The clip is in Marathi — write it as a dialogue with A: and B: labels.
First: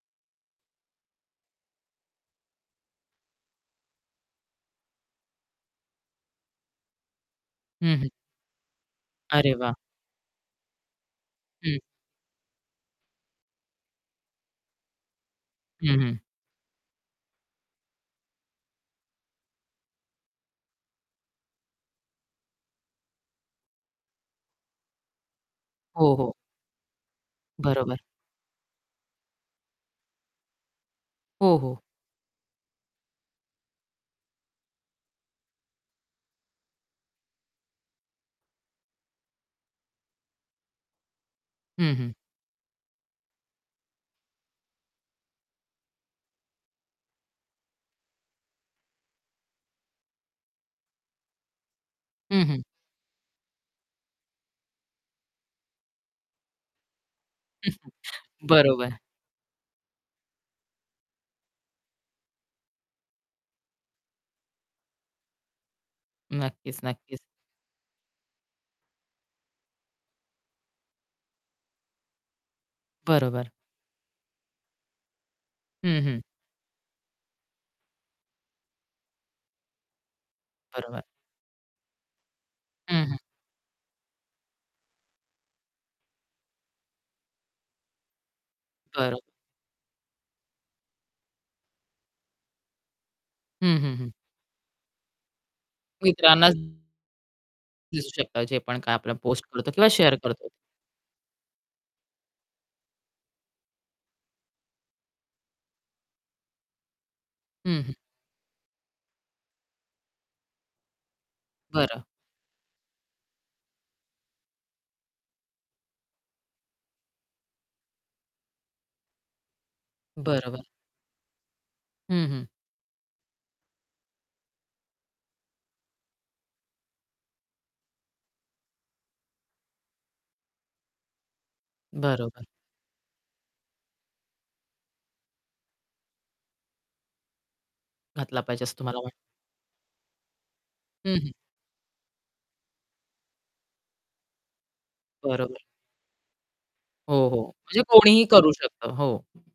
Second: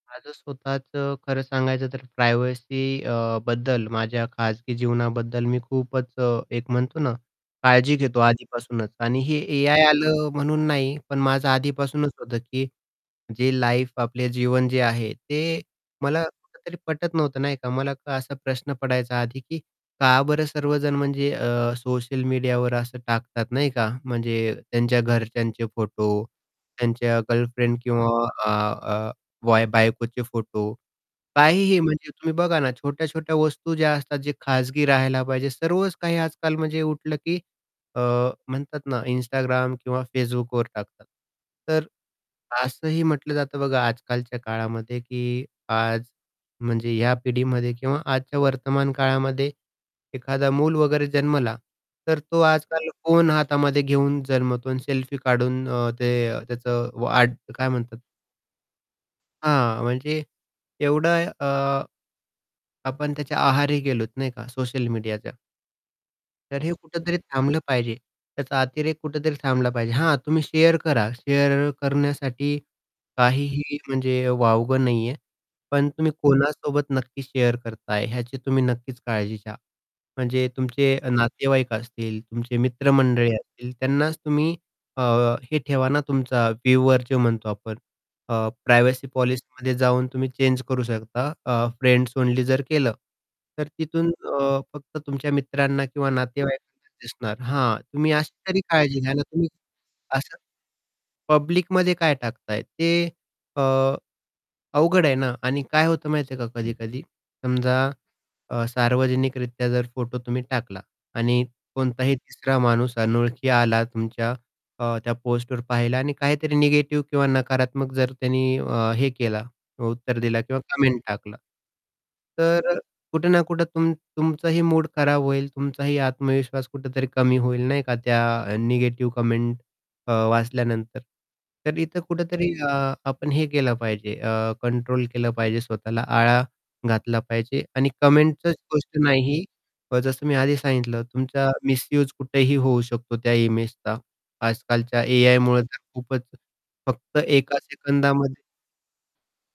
A: माझं स्वतःचं खरं सांगायचं तर प्रायव्हसी अ, बद्दल माझ्या खाजगी जीवनाबद्दल मी खूपच एक म्हणतो ना काळजी
B: हं, हं.
A: घेतो आधीपासूनच आणि हे
B: अरे वाह!
A: एआय आलं म्हणून नाही पण माझं
B: हं.
A: आधीपासूनच होतं की जे लाईफ आपले जीवन जे आहे ते
B: हं, हं.
A: मला कुठेतरी पटत नव्हतं नाही का मला असा प्रश्न पडायचा आधी की का बरं सर्वजण म्हणजे अ, सोशल मीडियावर असं टाकतात नाही का म्हणजे त्यांच्या घरच्यांचे
B: हो,
A: फोटो
B: हो.
A: त्यांच्या गर्लफ्रेंड
B: बरोबर.
A: किंवा अ, अ, वाय बायकोचे फोटो.
B: हो,
A: काहीही
B: हो.
A: म्हणजे तुम्ही बघा ना छोट्या-छोट्या वस्तू ज्या असतात जे खाजगी राहायला पाहिजे. सर्वच काही आजकाल म्हणजे उठलं की अ, म्हणतात ना Instagram किंवा Facebookवर टाकतात. तर
B: हं, हं.
A: असंही म्हटलं जातं बघा आजकालच्या काळामध्ये, की आज म्हणजे या पिढीमध्ये किंवा आजच्या वर्तमान काळामध्ये, एखादा मूल वगैरे जन्मला तर तो
B: हं, हं.
A: आजकाल फोन हातामध्ये घेऊन जन्मतो आणि सेल्फी काढून अ, ते त्याचं वाढ काय म्हणतात?
B: बरोबर.
A: हां म्हणजे एवढं अ, आपण त्याच्या आहारी गेलोत नाही का सोशल मीडियाच्या. तर हे
B: नक्कीच,
A: कुठेतरी
B: नक्कीच.
A: थांबलं पाहिजे. त्याचा अतिरेक कुठेतरी थांबला पाहिजे. हा तुम्ही शेअर करा शेअर करण्यासाठी
B: बरोबर.
A: काहीही म्हणजे वावगं नाहीये. पण
B: हं,
A: तुम्ही
B: हं.
A: कोणासोबत नक्की शेअर करताय ह्याची तुम्ही नक्कीच काळजी घ्या. म्हणजे तुमचे
B: बरोबर.
A: नातेवाईक असतील, तुमचे
B: हं, हं.
A: मित्रमंडळी असतील त्यांनाच तुम्ही अ, हे ठेवा ना तुमचा व्ह्यूवर जो म्हणतो आपण अ, प्रायव्हसी
B: बरोबर.
A: पॉलिसीमध्ये जाऊन तुम्ही चेंज करू शकता. अ, फ्रेंड्स ओनली जर केलं, तर
B: हं, हं,
A: तिथून
B: हं.
A: अ, फक्त तुमच्या मित्रांना किंवा
B: मित्रांना
A: नातेवाईकांनाच दिसणार. हां.
B: दिसू
A: तुम्ही अशी
B: शकतात जे
A: तरी
B: पण काय
A: काळजी घ्या
B: आपल्याला
A: ना
B: पोस्ट
A: तुम्ही
B: करतो किंवा शेअर
A: असं,
B: करतो.
A: पब्लिकमध्ये काय टाकताय? ते अ, अ, अवघड आहे ना आणि काय होतं माहिती आहे का कधी-कधी समजा
B: हं, हं.
A: अ, सार्वजनिकरित्या जर फोटो तुम्ही टाकला आणि
B: बरं.
A: कोणताही तिसरा माणूस अनोळखी आला तुमच्या अ, त्या पोस्टवर पाहिला आणि काहीतरी निगेटिव्ह किंवा नकारात्मक जर त्यांनी अ, हे केला उत्तर दिलं
B: बरं,
A: किंवा
B: बरं.
A: कमेंट टाकला.
B: हं, हं.
A: तर कुठे ना कुठे तुमचं तुमचंही मूड खराब होईल, तुमचाही आत्मविश्वास कुठेतरी कमी होईल नाही का त्या निगेटिव्ह कमेंट अ, वाचल्यानंतर. तर इथे
B: बरोबर.
A: कुठेतरी आपण हे केलं पाहिजे अ, कंट्रोल केलं पाहिजे स्वतःला आळा घातला पाहिजे आणि
B: घातला
A: कमेंटचीच
B: पाहिजे असं
A: गोष्ट
B: तुम्हाला वा
A: नाही. जसं मी आधी सांगितलं
B: हं, हं.
A: तुमचा मिस्यूज कुठेही होऊ शकतो त्या इमेजचा. आजकालच्या
B: बरोबर.
A: एआयमुळे तर खूपच फक्त
B: हो, हो.
A: एका
B: म्हणजे कोणीही
A: सेकंदामध्ये
B: करू शकतं. हो.